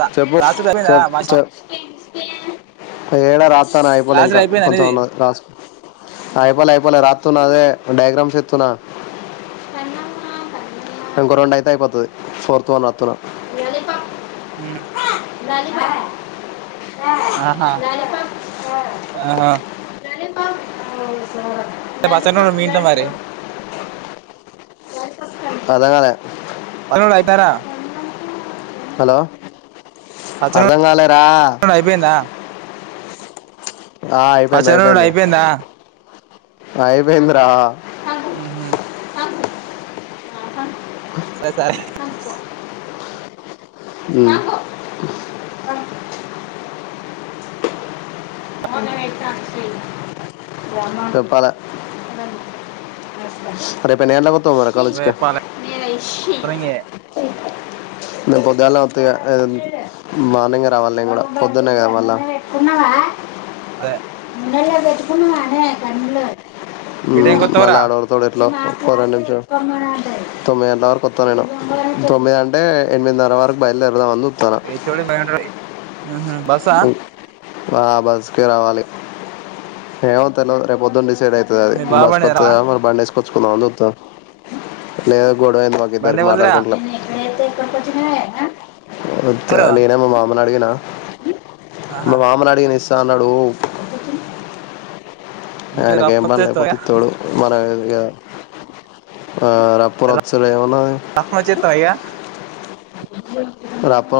రా చెప్పు రాసుడు అయిపోయిందా చెప్ భాష చెప్ ఏడా రాత్తన్న అయిపోలే రాసుడు ఇంకా అయిపోయిందా కొంచెం నీది ఉన్నది రాసు అయిపోలే అయిపోలే రాత్ తున్నా అదే డైగ్రామ్స్ ఎత్తున్న ఇంకో రొండోడైతే అయిపొతది ఫోర్త్ వన్ రాత్తున్న [unintelligible] ఆహా ఆహ మీ ఇంట్లో మరి [unintelligible] అర్దంగాలే అది గూడ్ అయిద్దారా హలో అర్ధం పచ్చనోడు గాలేరా అయిపోయిందా ఆ అయిపోయింది పచ్చనోడు అయిపోయింది అయిపోయిందా అయిపోయింది రా ఉహు సర్ సారి హి హ్ హ్ ఉమ్ చేప్పాలే రేపు ఎన్నిగంట్లక్ పోత్ తవ్ కాలేజ్ కి రేపాలే ఇంగే నేన్ పొద్దుగాల్నే వత్త ఇగ ఆ మార్నింగే రావాల్ నేన్ కూడా పొద్దున్నే కదా మళ్ళ అదే ఉ ఏ టైం కి వత్తవ్ మళ్ళీ రా ఆడు ఒర్రుతడు ఎట్లా ఓ రెండు నిమిషం తొమ్మిది గంటల వరకు వత్త నేను తొమ్మిది అంటే ఎనిమిదిన్నర వరకు బయల్ దెరుదాం అని [unintelligible] ఉహు బస్సా ఆ బస్కే రావాలి ఏమో తెలువదు రేపు పొద్దుండిస్ లేటయితడని అది మీ బావ బండి మీద రావా బస్కోచ్చదా మరి బండి వేసుకొచ్చుకుందాం అని చూస్తానా లేదం గొడవైంది బండి మాకిద్దరికి ఎవలిదిరా మాట్లాడుకుంట్లే ఎవరు [unintelligible] ఏమన్నాడిగినవ ఆహా మా మామ నడిగినా ఇస్తాన్నాడు ఇంట్లో ఆయనక రఫ్ ఏం పని లేకపోతే వచ్చేస్తావా ఇత్తడు మనమేగా ఆ రాపూరోచ్చిరా ఏమన్నా రఫ్ వచ్చేస్తావా ఇగ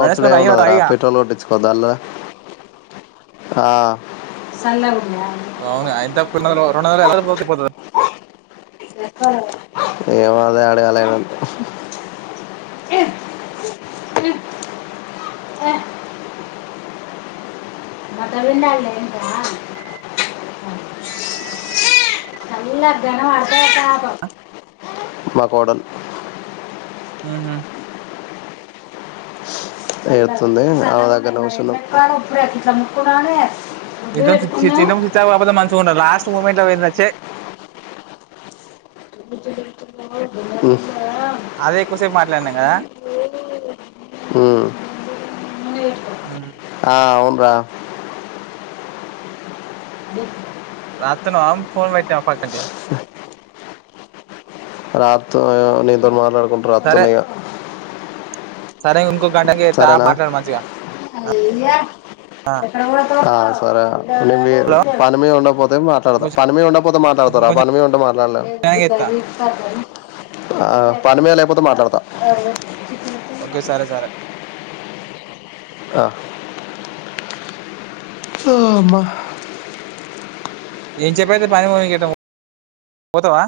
బండి ఏసుకొని రా ఇగ ఏమునదిరా ఇగ పేట్రోల్ కొట్టిచు పోదలే ఆ అవునా ఎంత [unintelligible] ఏమో అదే ఆడుగాలేదు ఇంకా ఏ హు ఏ బట్టలు విండలే ఇకరా కళ్ళక్ గానవడితే పాపమ్ మా కోడల్ హుహు ఏడుతుంది ఆమె దగ్గనే కూసున్న ఇద్దరం చీ చిన్నం చిచపాకపోతే మంచిగా మంచిగుండేది లాస్ట్ మూమెంట్ లో పోయింది చీ ఉ అదే ఎక్కువసెపు మాట్లాడిన్నం కదా ఉమ్. ఆ రా రాతున్నావా ఫోన్ పట్నావా పక్కకీ రాతునా నీతోనీ మాట్లాడుకుంటా సరే రాతున్న ఇగ సరే ఉద్ సరేనా ఆ సరే నువ్వు హలో పనిమీదుండకపోతే మాట్లాడతా ఇంకొంచెం పనిమీద ఉండకపోతే మాట్లాడతారా ఇంకొంచెం పనిమీదుంటే మాట్లాడలేం చేత్తా ఆ పని మీద లేకపోతే మాట్లాడతా ఒకే సరే సరే అ హా అమ్మ [unintelligible] పనికి పోతావా